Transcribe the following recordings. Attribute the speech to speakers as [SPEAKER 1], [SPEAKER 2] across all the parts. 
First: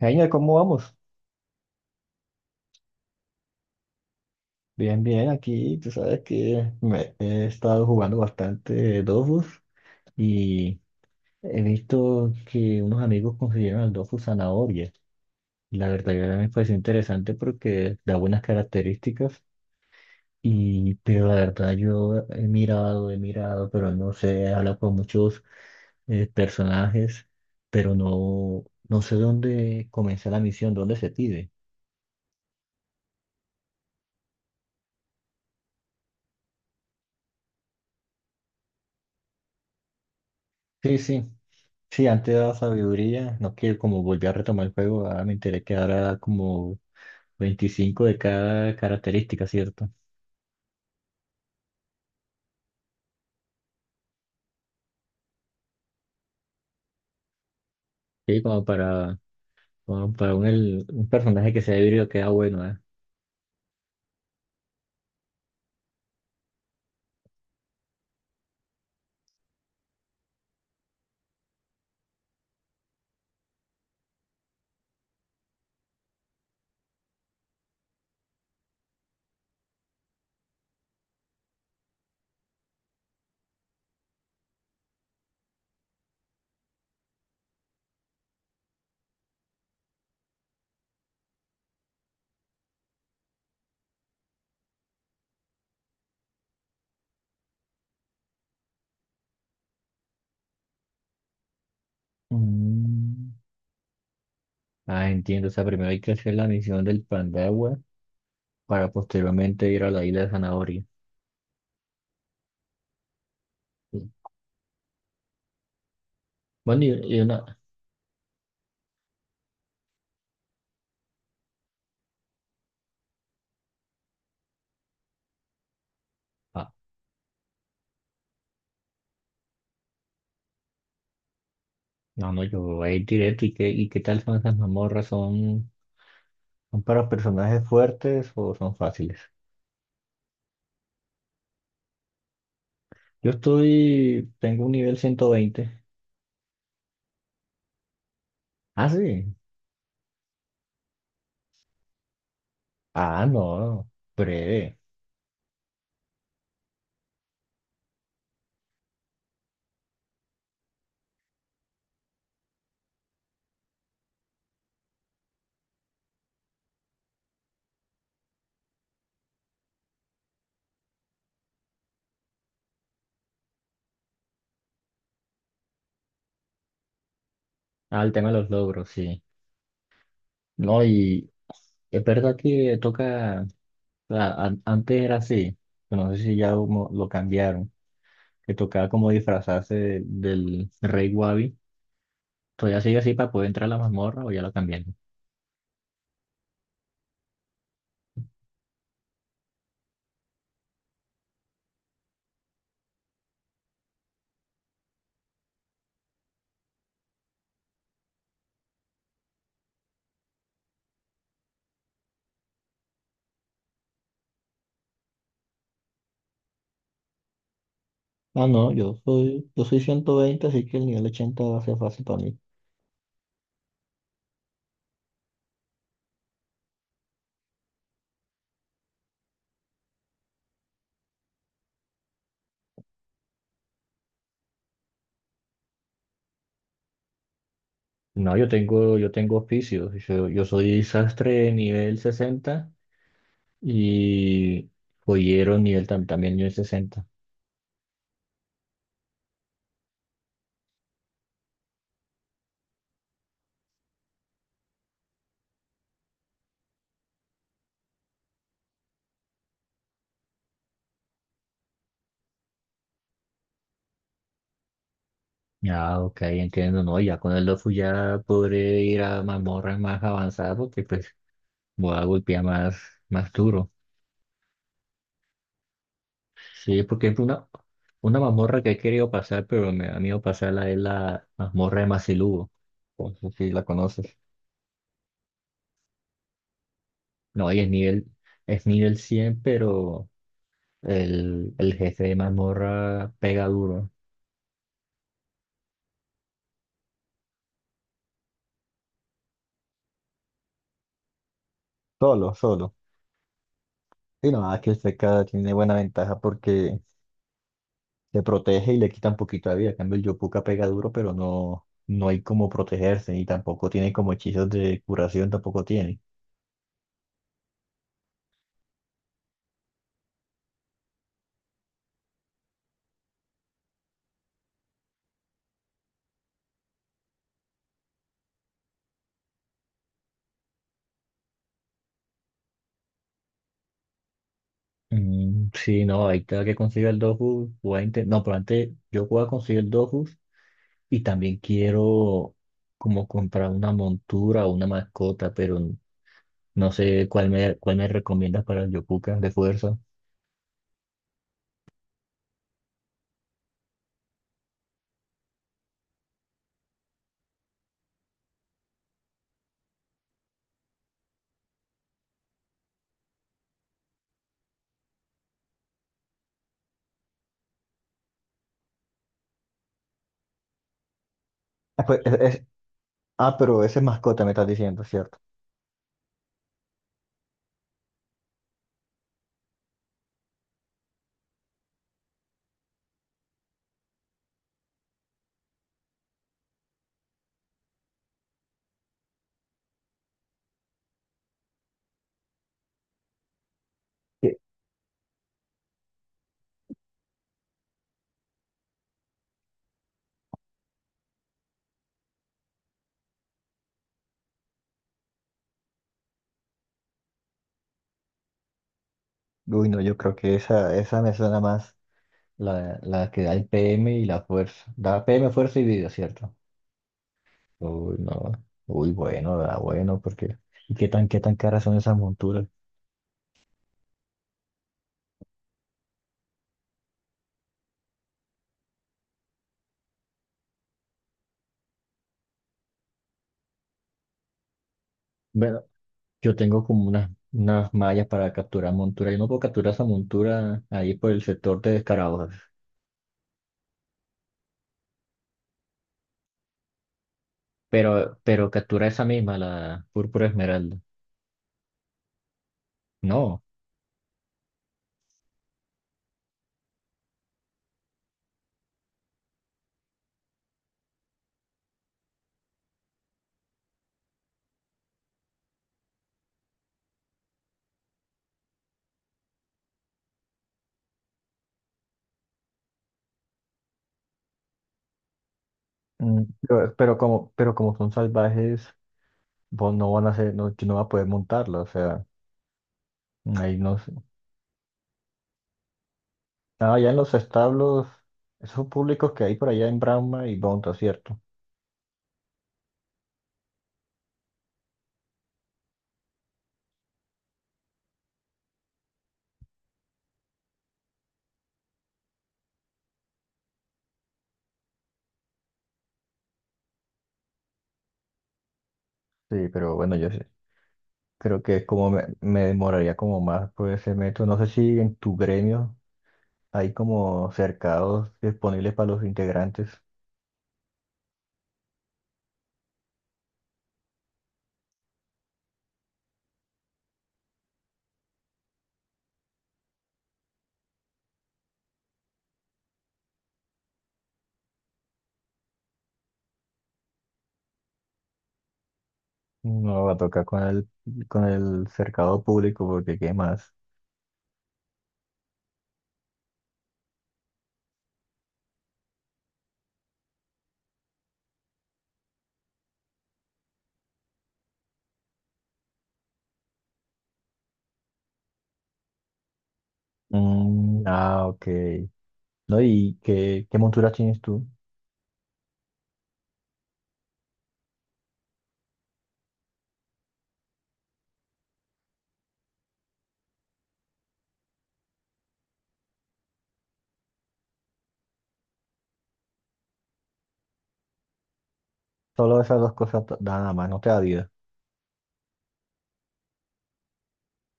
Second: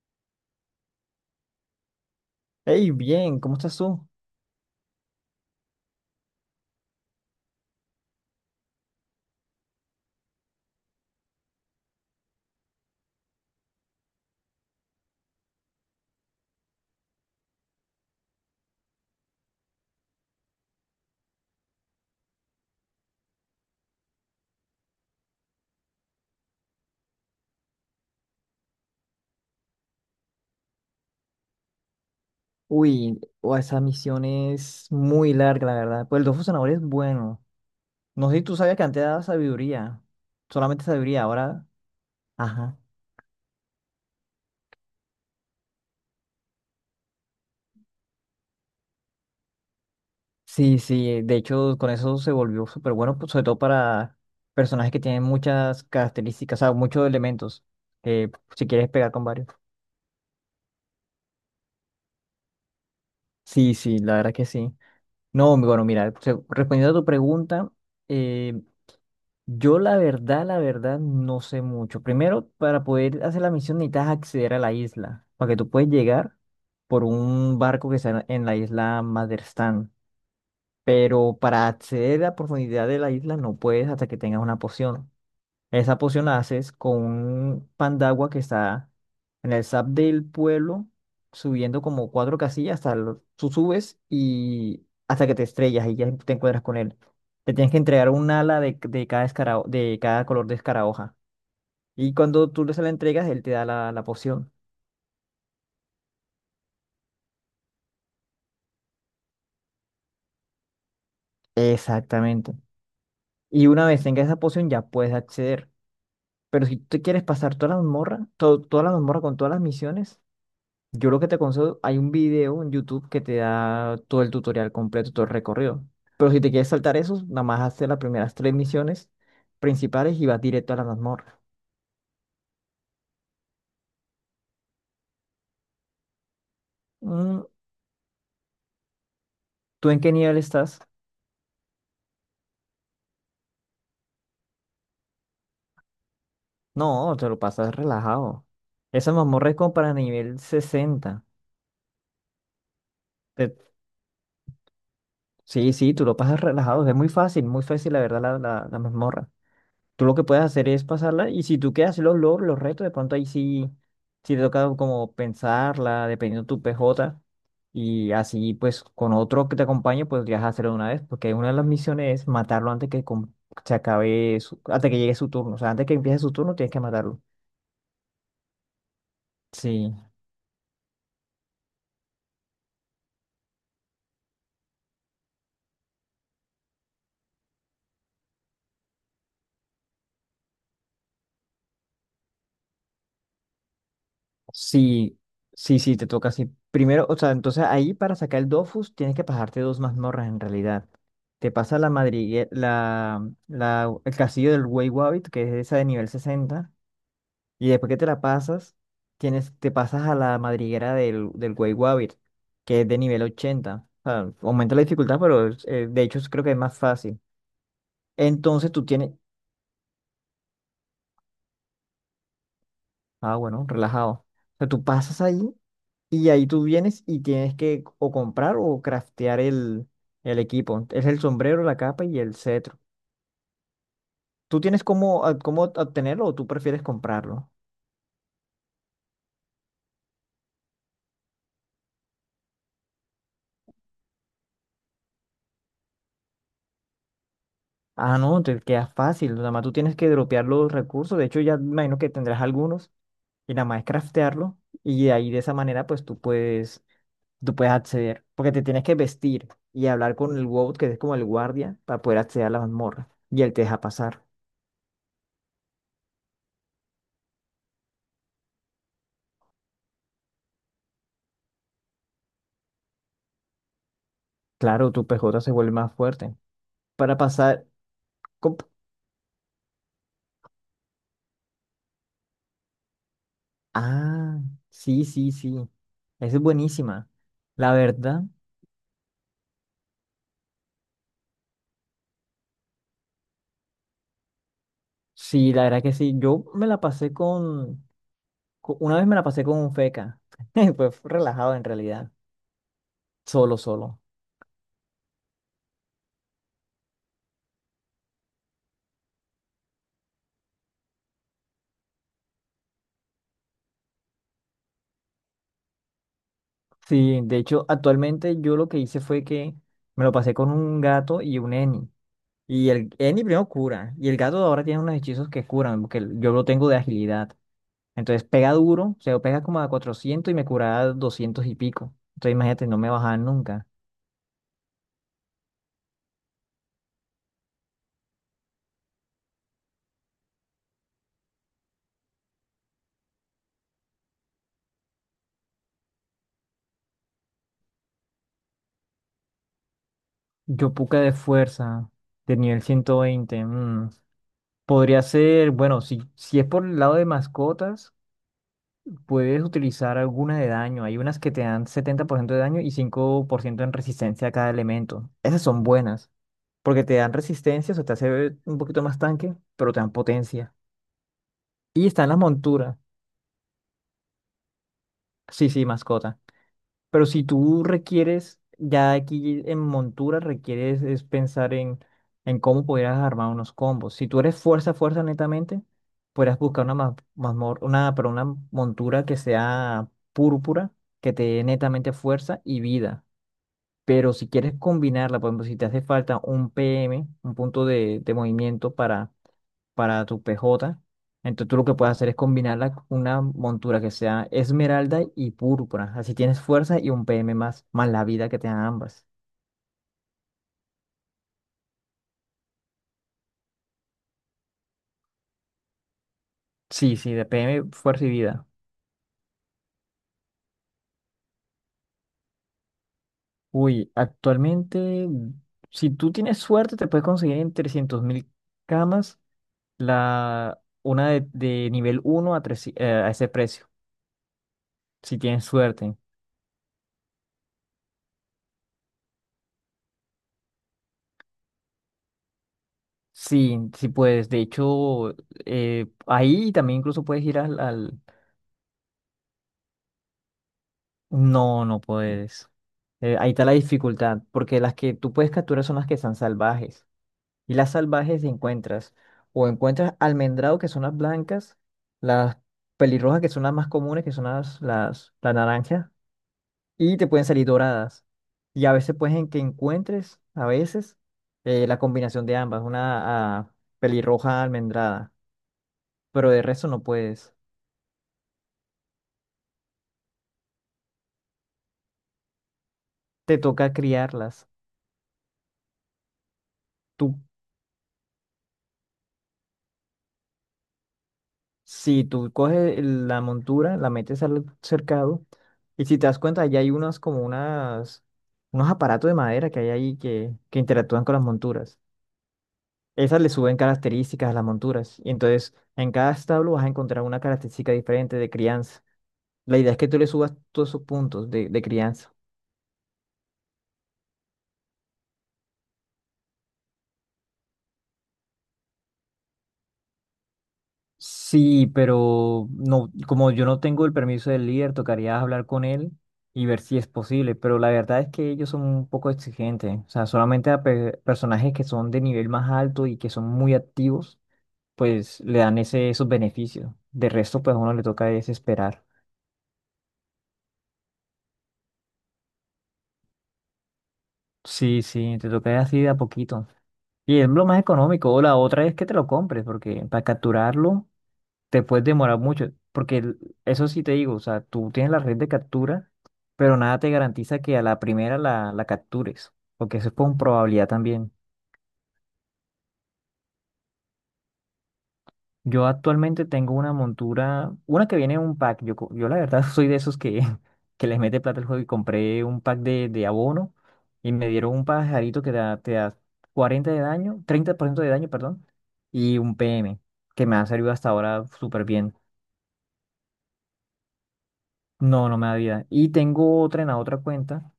[SPEAKER 1] Genial, ¿cómo vamos?
[SPEAKER 2] Hey, bien, ¿cómo estás tú?
[SPEAKER 1] Bien, bien, aquí tú sabes que me he estado jugando bastante Dofus y he visto que unos amigos consiguieron al Dofus zanahoria. La verdad que me pareció interesante porque da buenas características y pero la verdad yo he mirado, pero no sé, he hablado con muchos personajes, pero no sé dónde comenzar la misión, dónde se pide.
[SPEAKER 2] Uy, o esa misión es muy larga, la verdad. Pues el Dofus Zanahoria es bueno. No sé si tú sabías que antes daba sabiduría. Solamente
[SPEAKER 1] Sí,
[SPEAKER 2] sabiduría,
[SPEAKER 1] sí.
[SPEAKER 2] ahora.
[SPEAKER 1] Sí, antes daba
[SPEAKER 2] Ajá.
[SPEAKER 1] sabiduría, no que como volví a retomar el juego, ahora me enteré que ahora como 25 de cada característica, ¿cierto?
[SPEAKER 2] Sí, sí, de hecho, con eso se volvió súper bueno, pues, sobre todo para personajes que tienen muchas características, o sea, muchos elementos.
[SPEAKER 1] Sí, como
[SPEAKER 2] Si quieres pegar
[SPEAKER 1] para,
[SPEAKER 2] con varios.
[SPEAKER 1] como para un personaje que sea híbrido queda bueno, ¿eh?
[SPEAKER 2] Sí, sí, la verdad que sí. No, mi bueno, mira, respondiendo a tu pregunta. eh, Yo la verdad, no sé mucho. Primero, para poder hacer la misión necesitas acceder a la isla, para que tú puedes llegar por un barco que está en la isla Maderstan, pero para acceder a la profundidad de la isla no puedes hasta que tengas una poción. Esa poción la haces con un pan de agua que está en el SAP del pueblo, subiendo como cuatro casillas hasta tú subes y hasta que te estrellas y ya te encuentras con él. Te tienes que entregar un ala de de cada color de escarabajo. Y cuando tú se la entregas,
[SPEAKER 1] Mm.
[SPEAKER 2] él te da la poción.
[SPEAKER 1] Ah, entiendo, o sea, primero hay que hacer la misión del pan de agua para posteriormente ir a la isla de zanahoria.
[SPEAKER 2] Exactamente. Y una
[SPEAKER 1] Sí.
[SPEAKER 2] vez tengas esa poción, ya puedes acceder. Pero si
[SPEAKER 1] Bueno,
[SPEAKER 2] tú te
[SPEAKER 1] y
[SPEAKER 2] quieres pasar
[SPEAKER 1] una...
[SPEAKER 2] toda la mazmorra, toda la mazmorra con todas las misiones. Yo lo que te aconsejo, hay un video en YouTube que te da todo el tutorial completo, todo el recorrido. Pero si te quieres
[SPEAKER 1] Ah,
[SPEAKER 2] saltar eso, nada más haces las primeras tres misiones principales y vas directo a la mazmorra.
[SPEAKER 1] no, yo voy a ir directo, ¿y qué tal son esas mazmorras? ¿Son, son para
[SPEAKER 2] Mm,
[SPEAKER 1] personajes fuertes o son fáciles?
[SPEAKER 2] ¿Tú en qué nivel estás?
[SPEAKER 1] Tengo un nivel 120.
[SPEAKER 2] No, te lo pasas relajado.
[SPEAKER 1] Ah,
[SPEAKER 2] Esa
[SPEAKER 1] sí.
[SPEAKER 2] mazmorra es como para nivel 60.
[SPEAKER 1] Ah,
[SPEAKER 2] Te-
[SPEAKER 1] no, breve.
[SPEAKER 2] sí, sí, tú lo pasas relajado. Es muy fácil, la verdad, la mazmorra. Tú lo que puedes hacer es pasarla y si tú quieres hacer los logros, los retos, de pronto ahí sí, sí te toca como pensarla, dependiendo de tu PJ. Y así pues con otro que te acompañe podrías hacerlo de una vez, porque una de las misiones es matarlo antes que se acabe hasta que llegue su turno. O sea, antes que empiece su turno tienes que matarlo.
[SPEAKER 1] Ah, el tema de los logros, sí.
[SPEAKER 2] Sí.
[SPEAKER 1] No, y es verdad que toca, o sea, antes era así, pero no sé si ya como lo cambiaron, que tocaba como disfrazarse del rey Wabi. ¿Todavía sigue así para poder entrar a la mazmorra o ya lo cambiaron?
[SPEAKER 2] Sí, sí, sí, te toca así. Primero, o sea, entonces ahí para sacar el Dofus tienes que pasarte dos mazmorras en realidad. Te pasa la madriguera, el castillo del Wey Wabbit, que es esa de nivel 60, y después que te la pasas, te pasas a la madriguera del Wey Wabbit, que es de nivel 80. O sea, aumenta la dificultad, pero de hecho creo que es más fácil.
[SPEAKER 1] Ah, no,
[SPEAKER 2] Entonces tú tienes...
[SPEAKER 1] yo soy 120 así que el nivel 80 va a ser fácil para mí.
[SPEAKER 2] Ah, bueno, relajado. O sea, tú pasas ahí. Y ahí tú vienes y tienes que o comprar o craftear el equipo. Es el sombrero, la capa y el cetro. ¿Tú tienes cómo, cómo obtenerlo o tú prefieres comprarlo?
[SPEAKER 1] No, yo tengo oficios. Yo soy sastre nivel 60 y joyero nivel también nivel 60.
[SPEAKER 2] Ah, no, te queda fácil. Nada más tú tienes que dropear los recursos. De hecho, ya me imagino que tendrás algunos y nada más es craftearlo. Y ahí de esa manera, pues tú puedes acceder. Porque te tienes que vestir y hablar con el WOW, que es como el guardia, para poder acceder a la mazmorra. Y él te deja pasar.
[SPEAKER 1] Ah, ok, entiendo, no, ya con el Dofu ya podré ir a mazmorras más avanzadas porque pues voy a golpear más, más duro.
[SPEAKER 2] Claro, tu PJ se vuelve más fuerte.
[SPEAKER 1] Sí, porque
[SPEAKER 2] Para
[SPEAKER 1] es
[SPEAKER 2] pasar.
[SPEAKER 1] una mazmorra que he querido pasar, pero me da miedo pasarla es la mazmorra de Mazilugo, no sé si la conoces.
[SPEAKER 2] Ah, sí, sí, sí. Esa es buenísima.
[SPEAKER 1] No, y
[SPEAKER 2] La verdad,
[SPEAKER 1] es nivel 100 pero el jefe de mazmorra pega duro.
[SPEAKER 2] sí, la verdad que sí. Yo me la pasé con, co- Una vez me la pasé con un feca. Fue relajado en realidad.
[SPEAKER 1] Solo, solo.
[SPEAKER 2] Solo, solo.
[SPEAKER 1] Sí, no, aquí el Seca tiene buena ventaja porque te protege y le quita un poquito de vida. En cambio, el Yopuka pega duro, pero no hay como protegerse y tampoco tiene como hechizos de curación, tampoco tiene.
[SPEAKER 2] Sí, de hecho, actualmente yo lo que hice fue que me lo pasé con un gato y un Eni. Y el Eni primero cura. Y el gato ahora tiene unos hechizos que curan, porque yo lo tengo de agilidad. Entonces pega duro, o sea, pega como a 400 y me cura a 200 y pico. Entonces imagínate, no me bajaban nunca.
[SPEAKER 1] Mm, sí, no, ahí cada que consiga el Dofus, voy a inten- No, pero antes yo voy a conseguir el Dofus y también quiero como comprar una montura o una mascota, pero no sé cuál me recomiendas para el Yopuka de fuerza.
[SPEAKER 2] Yopuka de fuerza, de nivel 120. Mm. Podría ser, bueno, si es por el lado de mascotas, puedes utilizar alguna de daño. Hay unas que te dan 70% de daño y 5% en resistencia a cada elemento. Esas son buenas, porque te dan resistencia, o sea, te hace un poquito más tanque, pero te dan potencia.
[SPEAKER 1] Ah,
[SPEAKER 2] Y
[SPEAKER 1] pues,
[SPEAKER 2] están las monturas.
[SPEAKER 1] ah, pero ese es mascota me estás diciendo, ¿cierto?
[SPEAKER 2] Sí, sí, mascota. Pero si tú requieres, ya aquí en montura requieres es pensar en cómo pudieras armar unos combos. Si tú eres fuerza, fuerza netamente, podrías buscar una, ma- mazmor- una, pero una montura que sea púrpura, que te dé netamente fuerza y vida. Pero si
[SPEAKER 1] Sí.
[SPEAKER 2] quieres combinarla, por ejemplo, si te hace falta un PM, un punto de movimiento para tu PJ. Entonces tú lo que puedes hacer es combinarla con una montura que sea esmeralda y púrpura. Así tienes fuerza y un PM más, más la vida que te dan ambas.
[SPEAKER 1] Uy, no, yo creo que esa me suena más. La que da el PM y la fuerza. Da PM, fuerza y vida, ¿cierto?
[SPEAKER 2] Sí, sí, de PM,
[SPEAKER 1] Uy,
[SPEAKER 2] fuerza y
[SPEAKER 1] no.
[SPEAKER 2] vida.
[SPEAKER 1] Uy, bueno, da bueno, porque. ¿Y qué tan caras son esas monturas?
[SPEAKER 2] Uy, actualmente, si tú tienes suerte, te puedes conseguir en 300.000 camas una de nivel uno a 3, a ese precio, si tienes
[SPEAKER 1] Bueno,
[SPEAKER 2] suerte.
[SPEAKER 1] yo tengo como unas, unas mallas para capturar montura. Yo no puedo capturar esa montura ahí por el sector de Descarados,
[SPEAKER 2] Sí, sí puedes. De hecho, ahí también incluso puedes ir al...
[SPEAKER 1] pero captura esa misma, la púrpura esmeralda.
[SPEAKER 2] No, no puedes. Ahí
[SPEAKER 1] No.
[SPEAKER 2] está la dificultad, porque las que tú puedes capturar son las que están salvajes. Y las salvajes encuentras, o encuentras almendrado, que son las blancas, las pelirrojas, que son las más comunes, que son las naranjas, y te pueden salir doradas. Y a veces pueden que encuentres, a veces, la combinación de ambas, una pelirroja almendrada,
[SPEAKER 1] Mm,
[SPEAKER 2] pero de resto
[SPEAKER 1] pero,
[SPEAKER 2] no puedes.
[SPEAKER 1] pero como son salvajes, vos no van a ser, no, yo no va a poder montarla, o sea,
[SPEAKER 2] Te
[SPEAKER 1] ahí
[SPEAKER 2] toca
[SPEAKER 1] no.
[SPEAKER 2] criarlas.
[SPEAKER 1] Ah, allá en los establos, esos públicos que hay por allá en Brahma y Bonta, ¿cierto?
[SPEAKER 2] Si tú coges la montura, la metes al cercado, y si te das cuenta, ya hay unos aparatos de madera que hay ahí que interactúan con las monturas. Esas le suben características a las monturas. Y entonces, en cada establo vas a encontrar una característica diferente de crianza.
[SPEAKER 1] Sí,
[SPEAKER 2] La idea
[SPEAKER 1] pero
[SPEAKER 2] es que
[SPEAKER 1] bueno,
[SPEAKER 2] tú le
[SPEAKER 1] yo sé-
[SPEAKER 2] subas todos esos puntos
[SPEAKER 1] creo
[SPEAKER 2] de,
[SPEAKER 1] que
[SPEAKER 2] de
[SPEAKER 1] es como
[SPEAKER 2] crianza.
[SPEAKER 1] me demoraría como más por ese método. No sé si en tu gremio hay como cercados disponibles para los integrantes.
[SPEAKER 2] Sí, pero no, como yo no tengo el permiso del líder, tocaría hablar con él y ver si es posible. Pero la verdad es que ellos son un poco exigentes. O sea, solamente a personajes que son de nivel más alto y que son muy activos, pues le dan esos beneficios. De resto, pues a uno le toca es esperar.
[SPEAKER 1] No, va a tocar con con el cercado público porque ¿qué más?
[SPEAKER 2] Sí, sí, te toca así de a poquito. Y es lo más económico. O la otra es que te lo compres, porque para capturarlo te puedes demorar mucho, porque eso sí te digo, o sea, tú tienes la red de captura, pero nada te garantiza que a la primera la captures, porque eso es con probabilidad
[SPEAKER 1] Mm,
[SPEAKER 2] también.
[SPEAKER 1] ah, ok. No, ¿y qué monturas tienes tú?
[SPEAKER 2] Yo actualmente tengo una montura, una que viene en un pack, yo la verdad soy de esos que les mete plata al juego y compré un pack de abono y me dieron un pajarito que te da 40 de daño, 30% de daño, perdón, y un PM, que me ha servido hasta ahora súper bien.
[SPEAKER 1] Solo esas dos cosas t- nada más, no te da vida.
[SPEAKER 2] No, no me da vida. Y tengo otra en la otra cuenta.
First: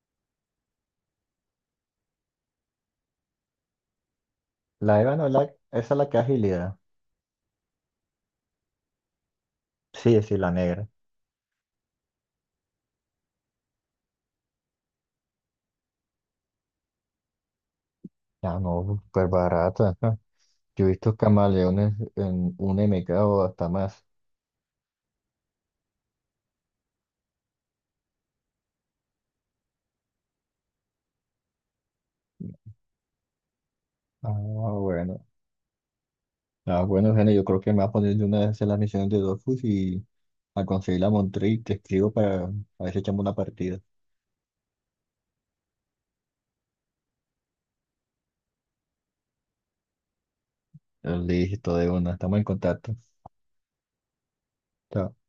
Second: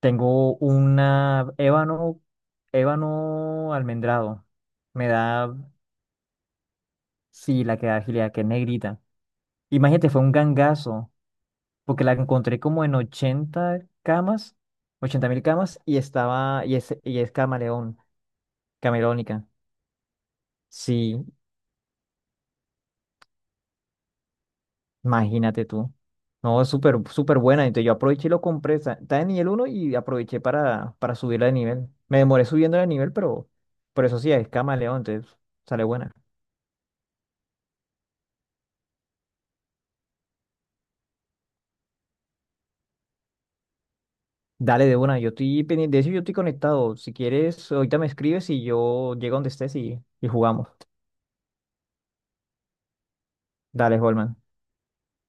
[SPEAKER 2] Tengo una ébano, ébano almendrado.
[SPEAKER 1] La
[SPEAKER 2] Me
[SPEAKER 1] Eva no, la,
[SPEAKER 2] da,
[SPEAKER 1] esa es la que agilidad.
[SPEAKER 2] sí, la que da agilidad, que es negrita. Imagínate, fue
[SPEAKER 1] Sí,
[SPEAKER 2] un
[SPEAKER 1] sí, la negra.
[SPEAKER 2] gangazo, porque la encontré como en 80 camas, 80 mil camas, y es camaleón,
[SPEAKER 1] Ah, no, súper
[SPEAKER 2] camerónica.
[SPEAKER 1] barata. Ajá. Yo he visto
[SPEAKER 2] Sí,
[SPEAKER 1] camaleones en un MK o hasta más.
[SPEAKER 2] imagínate tú. No, es súper, súper buena. Entonces yo aproveché y lo compré. Está en nivel uno y aproveché para subirla de nivel. Me demoré subiendo de nivel, pero por eso
[SPEAKER 1] Ah,
[SPEAKER 2] sí, es camaleón,
[SPEAKER 1] bueno.
[SPEAKER 2] entonces sale buena.
[SPEAKER 1] Ah, bueno, Gene, yo creo que me va a poner de una vez a hacer las misiones de Dofus y a conseguir la Montrey y te escribo para a ver si echamos una partida.
[SPEAKER 2] Dale de una, yo estoy pendiente de eso, yo estoy conectado. Si quieres, ahorita me escribes y yo llego donde estés y jugamos.
[SPEAKER 1] Listo, de una. Estamos en contacto.
[SPEAKER 2] Dale, Holman.
[SPEAKER 1] Chao.